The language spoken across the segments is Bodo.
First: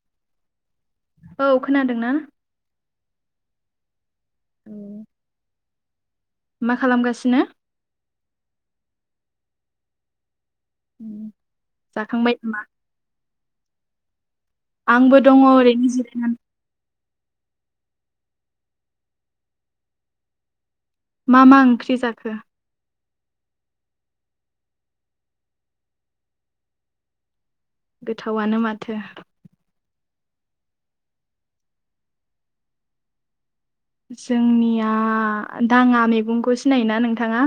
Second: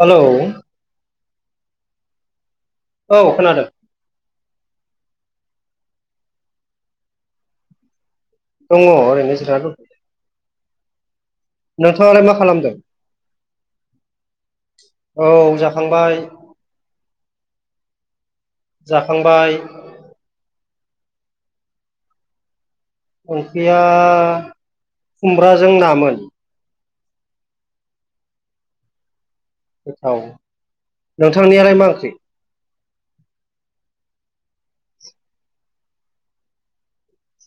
हेल'! औ खोनादोंना? औ खोनादों। उम। मा खालाम गासिनो? दङ ओरैनो जिरायना दं। उम। नोंथाङा लाय मा खालामदों? आंबो औ दङ ओरैनो जाखांबाय जिरायनानै। जाखांबाय। मा मा ओंख्रि जाखो? ओंख्रिया खुमब्राजों नामोन। गोथावानो माथो। गोथाव नोंथांनिया लाय मा ओंख्रि? जों निया दाङा मैगंखौ सिनायोना नोंथाङा?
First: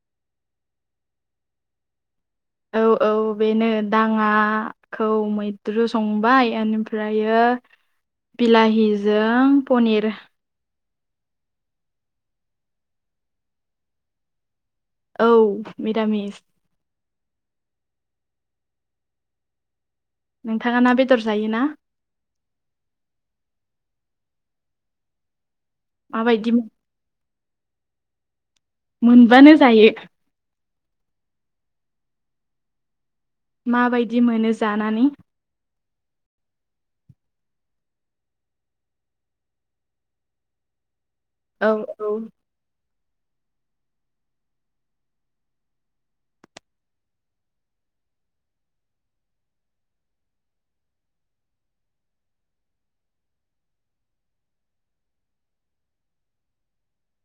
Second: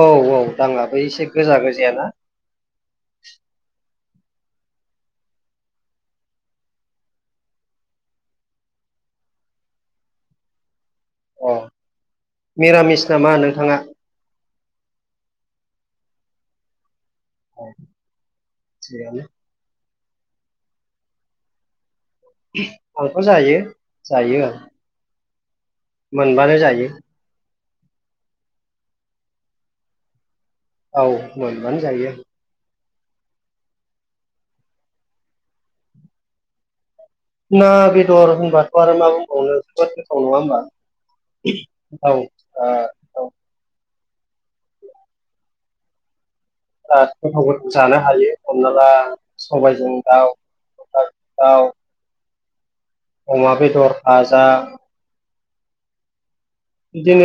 औ औ दाङा बै एसे गोजा गोजायाना? औ औ बेनो दाङा खौ मैद्रु संबाय ओनिफ्रायो बिलाहि जों पनिर। अ मिरामिस नामा नोंथाङा? औ मिरामिस। अ थिगानो। नोंथाङा ना बेदर जायोना? आंथ' जायो जायो आं। माबायदि मोनबानो जायो। मोनबानो जायो? औ मोनबानो जायो। माबायदि मोनो जानानै? ना बेदर होनबाथ' आरो मा बुंबावनो जोबोद गोथाव नङा होमबा? औ आ आ गोथाव जानो हायो हमना ला सबायजों दाउ दा दाव अमा बेदर फाजा बिदिनो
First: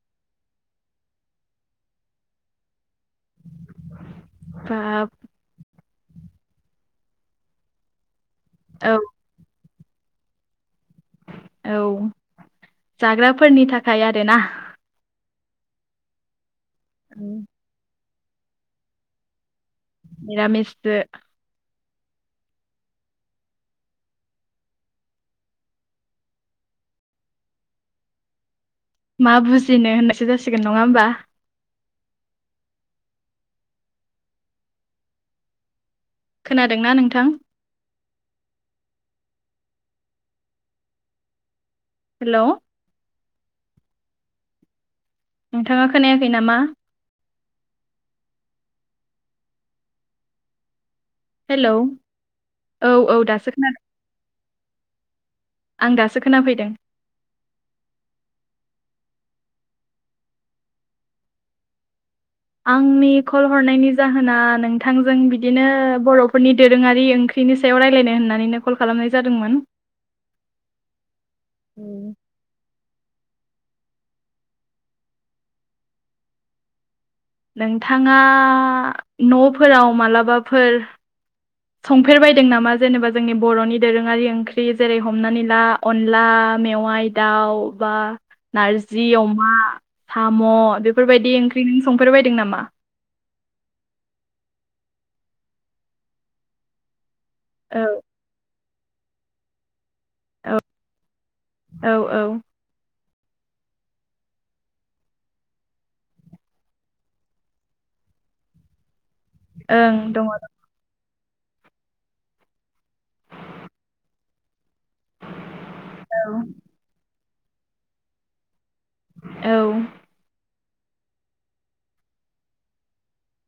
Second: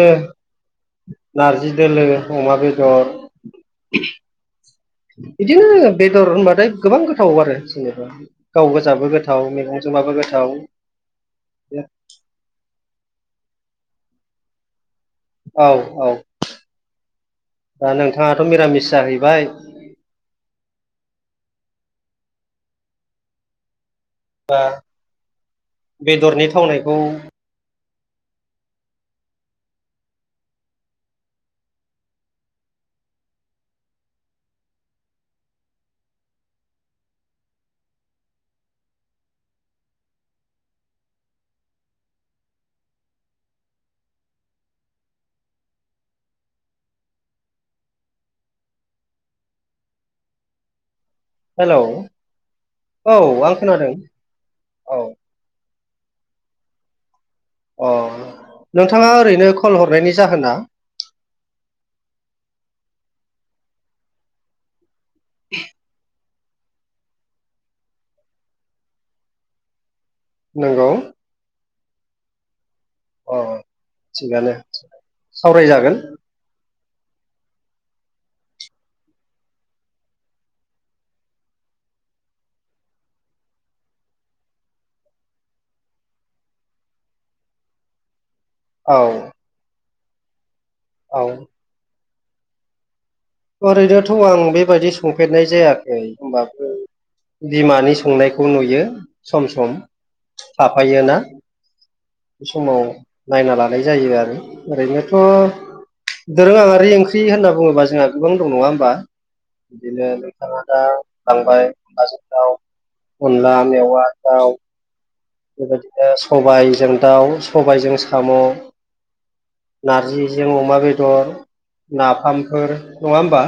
नारजि दोलो अमा बेदर बाब बिदिनो बेदर होनबाथाय गोबां गोथाव आरो जेनिबा। गाव औ गोजाबो गोथाव मैगं जोंबाबो गोथाव। औ जाग्रा फोरनि थाखाय आरो ना। औ औ। उम। दा नोंथाङाथ' निरामिस जाहैबाय। मिरामिसबो बा बेदरनि थावनायखौ मा बुजिनो होननायसो जासिगोन नङा होमबा? खोना दोंना नोंथां? हेल' नोंथाङा खोनायाखै नामा? हेलौ हेल' औ आं खोनादों। औ आं दासो खोनाफैदों। अ नोंथाङा ओरैनो कल हरनायनि जाहोना आंनि कल हरनायनि जाहोना नोंथांजों बिदिनो बर' फोरनि दोरोङारि ओंख्रिनि सायाव रायलायनो होननानैनो कल खालामनाय जादोंमोन। नंगौ उम अ थिगानो सावरायजागोन। नोंथाङा न'फोराव मालाबाफोर संफेरबायदों नामा जेनेबा जोंनि बर'नि दोरोङारि ओंख्रि जेरै हमनानै ला अनला मेवाइ दाउ बा औ नारजि अमा साम' औ बेफोरबायदि ओंख्रि नों सं फेरबायदों नामा? ओरैनोथ' आं बेबायदि संफेरनाय जायाखै होमबाबो औ बिमानि संनायखौ नुयो सम सम औ थाफायो ना औ औ बे समाव नायना लानाय जायो आरो ओरैनोथ' दोरोंङारि ओंख्रि होनना बुङोबा जोंहा गोबां दं नङा होमबा ओं बिदिनो दङ औ नोंथाङा दा लांबाय अनलाजों दाउ अनला मेवा दाउ बेबायदिनो सबायजों दाउ सबायजों साम' औ नारजिजों अमा बेदर नाफामफोर नङा होमबा?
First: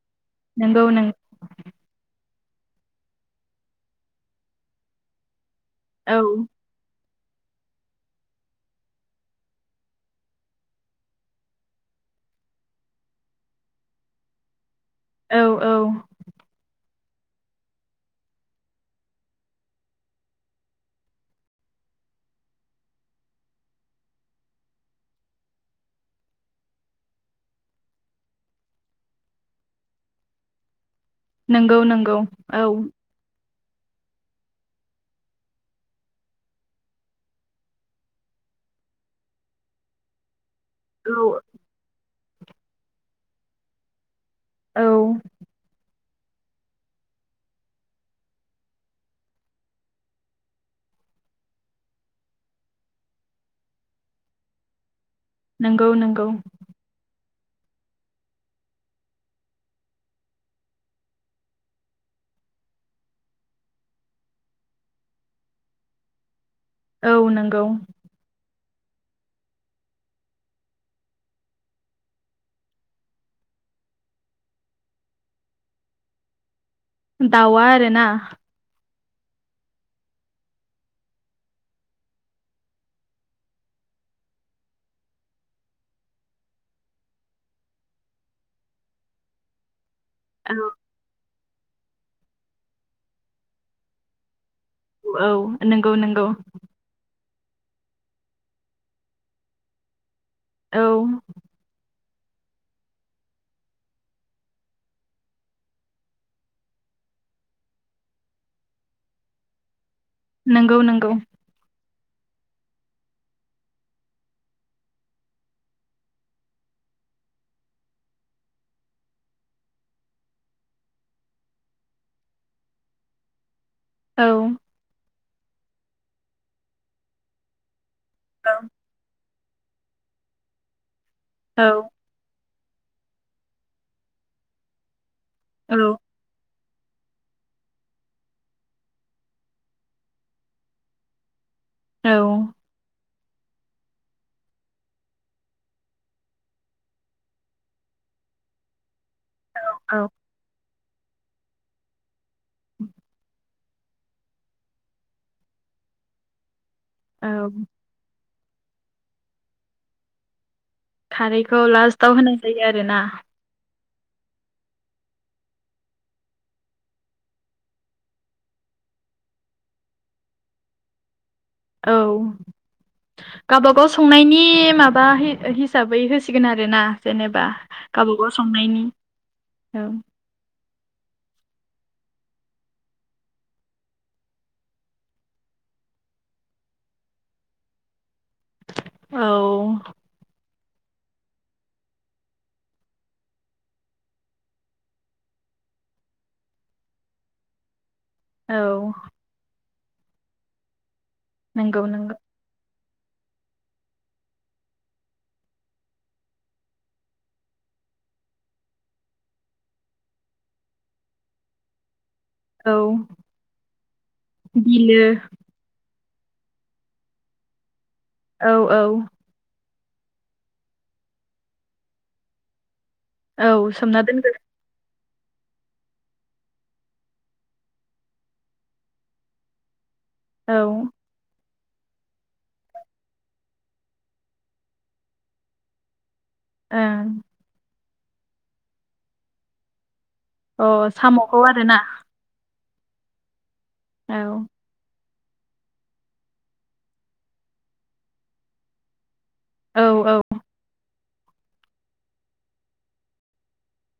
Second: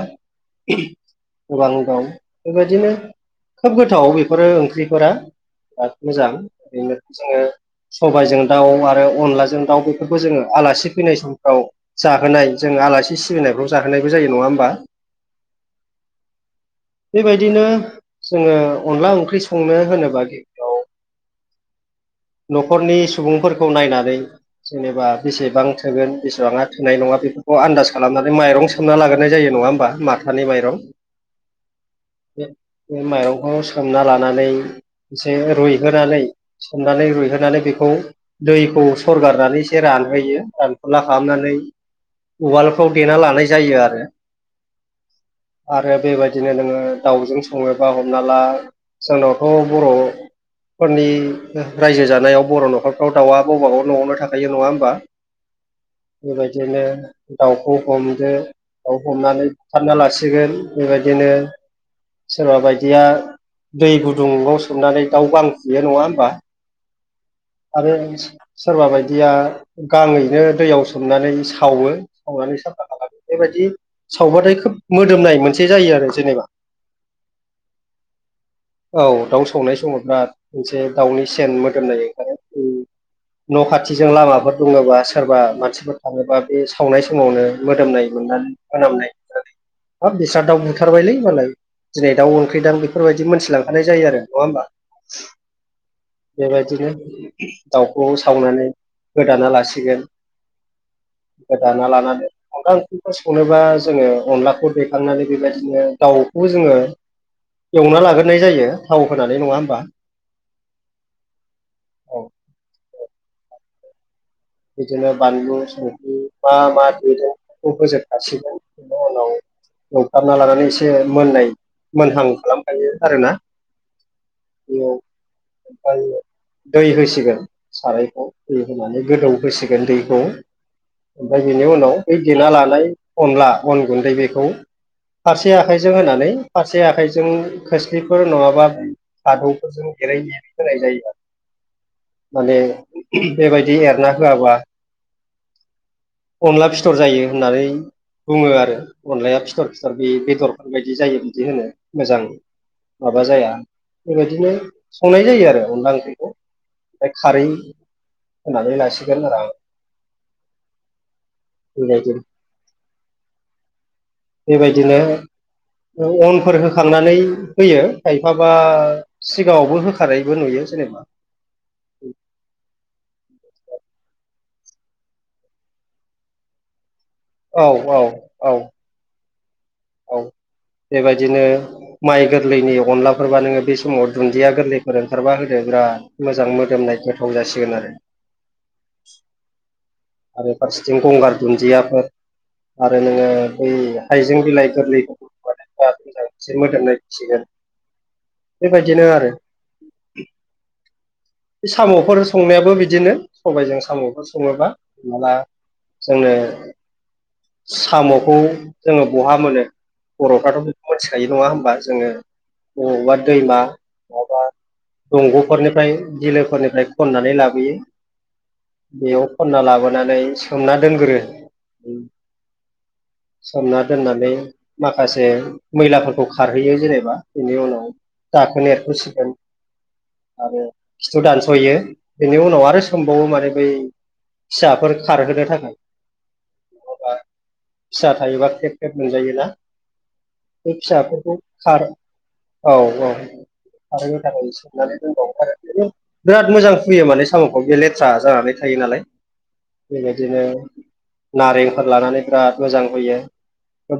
नंगौ [unintelligible] नों गोबां दं। बेबायदिनो खोब गोथाव बेफोरो ओंख्रिफोरा [unintelligible] औ मोजां। ओरैनो जोङो सबायजों दाउ आरो अनलाजों दाउ बेफोरखौ जोङो आलासि फैनाय समफ्राव जाहोनाय जोङो आलासि सिबिनायफ्राव जाहोनायबो जायो नङा होमबा? औ औ बेबायदिनो जोङो अनला ओंख्रि संनो होनोबा गिबियाव न'खरनि सुबुंफोरखौ नायनानै जेनेबा बेसेबां थोगोन बेसेबाङा थोनाय नङा बेफोरखौ आन्दाज खालामनानै माइरं सोमना लागोरनाय जायो। नङा होनबा माथानि माइरं नंगौ नंगौ औ [unintelligible] माइरंखौ सोमना लानानै एसे रुइहोनानै सोमनानै रुइहोनानै बेखौ दैखौ सरगारनानै एसे रानहोयो। दानफुला औ खालामनानै उवालफ्राव देना लानाय जायो आरो। औ आरो बेबायदिनो नोङो दाउजों सङोबा हमना ला जोंनावथ' बर' फोरनि रायजो जानायाव बर' न'खरफ्राव दाउआ गावबागाव न'आवनो थाखायो नङा होमबा? नंगौ नंगौ बेबायदिनो दाउखौ हमदो दाउ हमनानै बुथारना लासिगोन बेबायदिनो सोरबा बायदिया दै गुदुंङाव सोमनानै दाउ गां खुयो नङा होमबा? औ नंगौ आरो सोरबा बायदिया गाङैनो दैयाव सोमनानै सावो सावनानै साफा खालामो बेबायदि [unintelligible] सावबाथाय खोब मोदोमनाय मोनसे जायो आरो जेनेबा दावा आरो ना औ दाउ सावनाय समाव बिराद मोनसे दाउनि सेन मोदोमनाय ओंखार [unintelligible] न' खाथिजों लामाफोर दङोबा सोरबा मानसिफोर थाङोबा बे सावनाय समावनो मोदोमनाय [unintelligible] [inaudible] हाब बिस्रा औ दाउ बुथारबायलै मालाय दिनै दाउ ओंख्रिदां बेफोरबायदि मोनथिलांखानाय जायो आरो नङा होमबा? औ नोंगौ नोंगौ बेबायदिनो दाउखौ सावनानै गोदाना लासिगोन। औ गोदाना लाना अनला ओंख्रिफोर संनोबा जोङो अनलाखौ दैखांनानै बेबायदिनो दाउखौ जोङो एवना लाग्रोनाय जायो थाव होनानै नङा होमबा नंगौ नंगौ औ [inaudible] बिदिनो बानलु संगलि मा मा ददों बेखौ होजोबखाासिगोन उनाव एवखाना लानानै एसे मोननाय मोनहां खालामखायो आरोना औ बेयाव ओम दै होसिगोन सारायखौ औ दै होनानै गोदौ होसिगोन दैखौ ओमफ्राय बिनि औ उनाव बै देना लानानै अनला अन गुन्दै बेखौ फारसे औ आखाइजों होनानै फारसे आखाइजों खोस्लिफोर नङाबा खादौफोरजों एरै लै होनाय जायो आरो औ माने बेबायदि एरना होआबा अनला फिथर जायो होननानै बुङो आरो अनलाया फिथर फिथर औ बे बेदरफोरबायायदि जायो बिदि होनो मोजां माबा जाया बेबायदिनो संनाय जायो आरो अनला ओंख्रिखौ ओमफ्राय औ खारै होननानै लासिगोन आरो खारैखौ लास्टाव होनाय जायो आरोना बेबायदिनो अनफोर होखांनानै होयो खायफाबा सिगाङावबो होखारानायबो नुयो [inaudible] औ गाबा गाव संनायनि माबा हिसाबै होसिगोन आरो ना जेनेबा औ औ गावबागाव औ संनायनि औ बेबायदिनो माइ गोरलैनि अनलाफोरबा नोङो बे समाव दुन्दिया गोरलैफोर ओंखारबा होदो बिराद मोजां मोदोमनाय गोथाव जासिगोन आरो औ आरो फारसेथिं गंगार दुन्दियाफोर आरो नोङो बै हाइजें बिलाइ गोरलैखौ मोजांसे मोदोमनायथिगोन औ बेबायदिनो आरो बे नंगौ नंगौ साम'फोर संनायाबो बिदिनो सबायजों साम'फोर सङोबा माला जोंनो साम'खौ जोंङो बहा मोनो बरफ्राथ बेखौ मिथिखायो नंङा होमबा जोंङो औ बबावबा दैमा माबा बिलो दंग'फोरनिफ्राय बिलोफोरनिफ्राय खननानै लाबोयो औ औ बेयाव खनना लाबोयो खननानै सोमना दोनग्रो औ सोमना दोननानै दोनगोन माखासे मैलाफोरखौ खारहैयो जेनेबा बेनि उनाव दाखोन एरफोसिगोन औ आरो खिथु दान्सयो बेनि उनाव आरो सोमबावो माने बै फिसाफोर खारहोनो थाखाय ओमम नङाबा फिसा थायोबा खेब खेब मोनजायोना बे अ फिसाफोरखौ साम'खौ आरोना खार औ औ औ थाबैनो थाखायबो सोबनानै [unintelligible] बिराद मोजां फुयो माने साम'खौ बेयो लेथ्रा जानानै थायो नालाय औ औ बेबायदिनो नारेंफोर लानानै बिराद मोजां हुयो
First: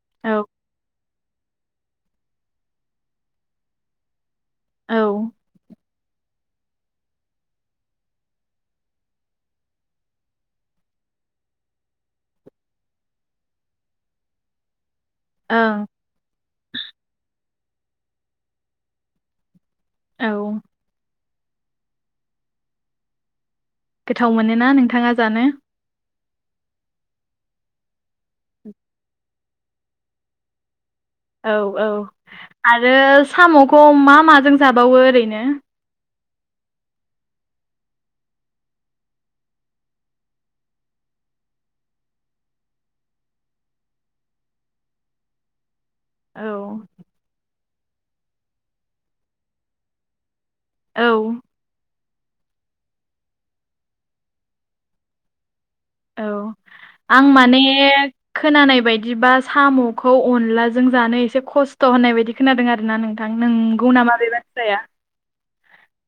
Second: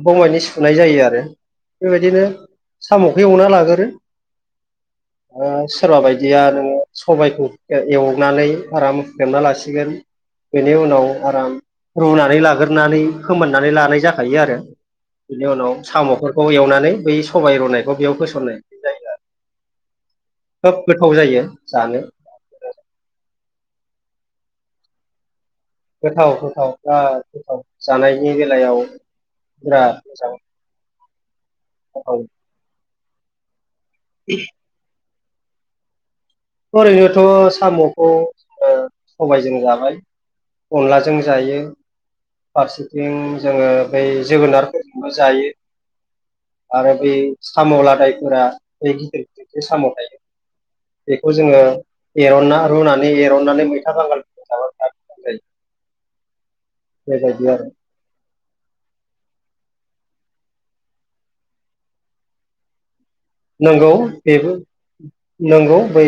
बगाइनि औ सुनाय जायो आरो बेबायदिनो साम'खौ एवना लागोरो औ ओं ओ सोरबा बायदिया नोङो सबायखौ एवनानै आराम ख्रेमना लासिगोन बेनि उनाव आराम रुनानै लाग्रोनानै फोमोननानै लानाय जाखायो आरो बिनि उनाव साम'फोरखौ एवनानै बै सबायाइ रुनायखौ बेयाव होसननाय जायो आरो। औ खोब गोथाव जायो जानो। गोथाव मोनोना नोंथाङा जानो? गोथाव गोथाव बिराद गोथाव जानायनि बेलायाव बिराद मोजां। औ औ गोथाव आरो साम'खौ मा माजों जाबावो ओरैनो? ओरैनोथ' साम'खौ ओ सबायजों जाबाय अनलाजों जायो फारसेथिं जोङो बै जोगोनारफोरजोंबो जायो। औ आरो बे साम' लादायफोरा बै गिदिर गिदिर साम' थायो औ बेखौ जोङो एरनना रुनानै एरननानै मैथा बांगालफोरखौ जाबा मजां जायो औ आं बेबायदि माने आरो खोनानाय बायदिबा साम'खौ अनलाजों जानो एसे खस्थ' होननाय बायदि खोनादों आरोना नों नोंथां नंगौ नोंगौ नामा बै बेबो बाथ्राया? नंगौ बै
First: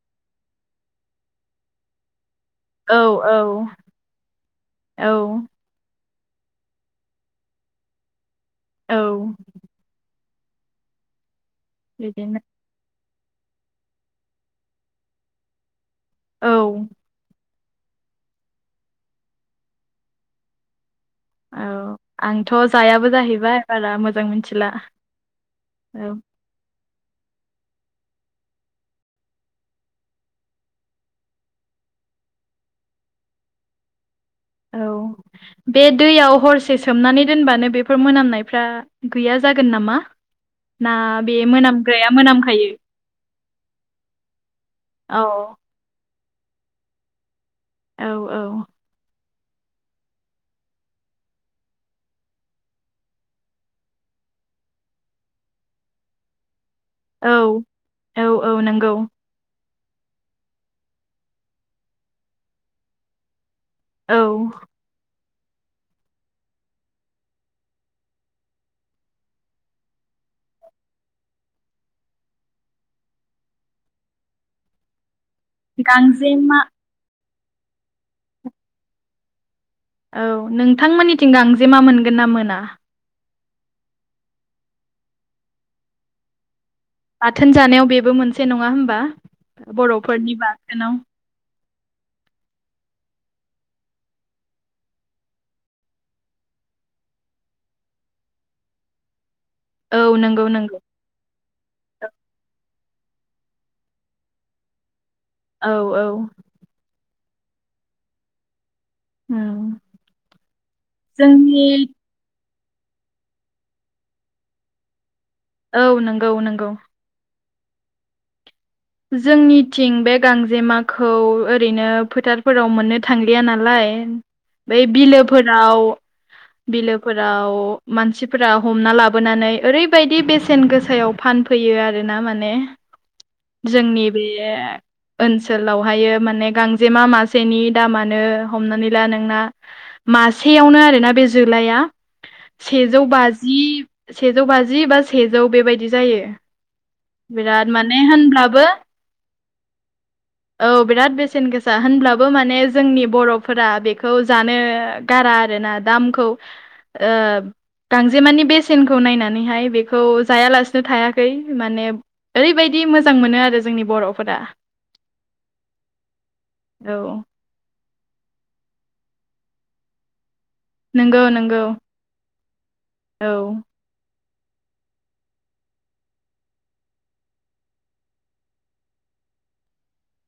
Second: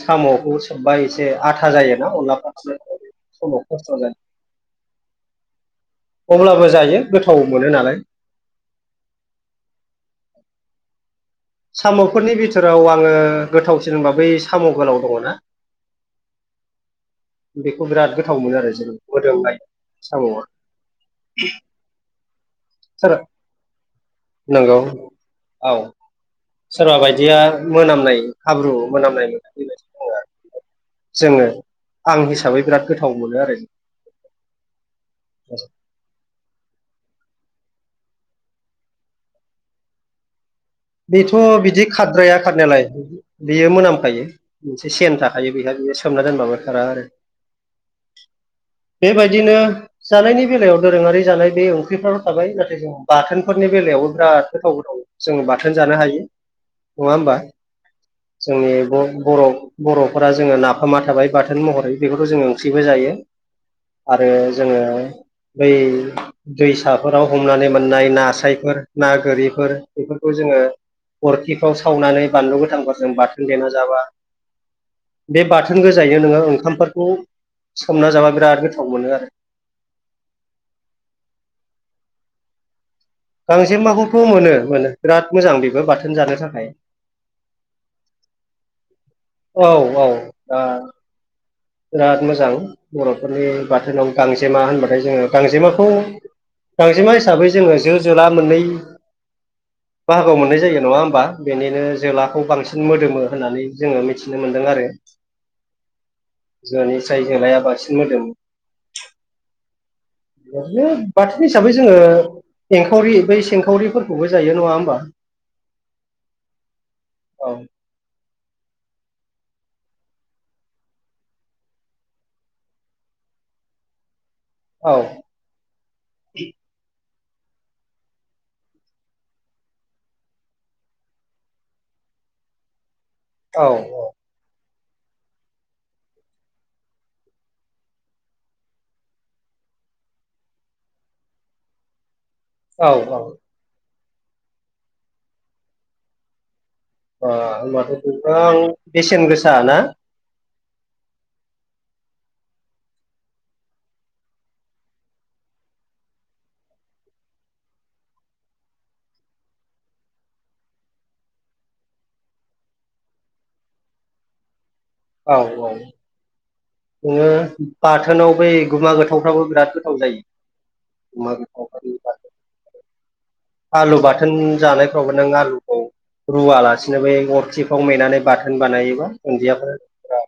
सामावखौ सोबा एसे आथा जायोना अनलाफ्रा औ सोबनाय समाव औ खस्थ' औ जायो अब्लाबो जायो गोथाव मोनो नालाय औ [inaudible] साम'फोरनि बिदिनो बिथोराव आङो गोथावसिन होनबा बै साम' गोलाव दङ ना औ बेखौ बिराद गोथाव मोनो आरो जों मोदोमनाय साम'आ औ आंथ' जायाबो सोर जाहैबाय बारा मोजां मोनथिला नंगौ औ सोरबा बायदिया मोनामनाय हाब्रु मोनामनाय मोननो बेबायदि दङ आरो जोङो आं हिसाबै बिराद गोथाव मोनो आरो औ बे दैयाव हरसे से सोमनानै दोनबानो बेफोर मोनामनायफ्रा गैया जागोन नामा? ना बेथ' बे बिदि मोनामग्राया खारद्राया मोनामखायो खारनायालाय बेयो मोनामखायो मोनसे औ सेन थाखायो बेहा बियो सोमना दोनबाबो खारा आरो औ औ बिदिनो जानायनि बेलायाव दोरोङारि जानाय बे ओंख्रिफ्राल' थाबाय नाथाय जों बाथोनफोरनि बेलायावबो बिराद राद गोथाव गोथाव जोङो बाथोन जानो हायो नङा होमबा औ औ औ जोंनि नंगौ ब बर' बर'फोरा जोङो नाफामा थाबाय बाथोन महरै बेफोरखौ जोङो ओंख्रिबो जायो आरो औ जोङो बै दैसाफोराव हमनानै मोननाय नास्रायफोर ना गोरिफोर बेफोर खौ जोङो अरखिफ्राव सावनानै बानलु गोथांफोरजों बाथोन देना जाबा [inaudible] बे बाथोन गोजायैनो नोङो गांजेमा ओंखामफोरखौ सोमना जाबा बिराद गोथाव मोनो आरो। औ नोंथांमोननिथिं गांजेमा मोनगोन ना मोना? गांजेमाखौथ' मोनो मोनो बिराद मोजां बेबो बाथोन जानो थाखाय। बाथोन जानायाव बेबो मोनसे नङा होम्बा। औ औ बर'फोरनि दा बाथोनाव। बिराद मोजां, बर'फोरनि बाथोनाव गांजेमा होनबाथाय जोङो गांजेमाखौ गांजेमा हिसाबै जोङो जो जोला मोननै औ बाहागोआव नंगौ मोननाय नंगौ जायो नङा होमबा। बेनिनो जोलाखौ बांसिन मोदोमो होननानै जोङो मिथिनो मोन्दों आरो। औ औ। जोनिफ्राय जोलाया बांसिन मोदोमो। उम ओरैनो बाथेन जोंनि हिसाबै जोङो एंखावरि बै सिंखावरिफोरखौबो जायो नङा होमबा। औ नंगौ नंगौ। औ। जोंनिथिं बे गांजेमाखौ ओरैनो फोथारफोराव मोननो थांलिया नालाय बै औ बिलोफोराव, बिलो फोराव मानसिफोरा हमना लाबोनानै ओरैबायदि बेसेन गोसायाव फानफैयो आरो ना माने, औ जोंनि बे ओनसोलावहायो माने गांजेमा मासेनि दामानो हमनानै ला नोंना मासेयावनो आरोना बे जोलाया औ सेजौ औ ओ बाजि सेजौ बाजि बा सेजौ बेबायदि जायो। बा बिराद माने होमबाथ' गोबां होनब्लाबो बेसेन गोसा ना? औ बिराद बेसेन गोसा होनब्लाबो माने जोंनि बर'फोरा बेखौ जानो गारा आरोना, दामखौ ओ गांजेमानि बेसेनखौ नायनानैहाय बेखौ जायालासेनो थायाखै, माने ओरैबायदि दि मोजां मोनो आरो जोंनि बर'फोरा। औ औ। औ नोङो बाथोनाव बै गुमा गोथावफ्राबो बिराद गोथाव जायो। नंगौ [unintelligible] नंगौ औ आलु बाथो बाथोन जानायफ्रावबो नों आलुखौ रुवालासिनो बै अरथिफ्राव मेनानै बाथोन बानायोबा दुन्दियाफोरा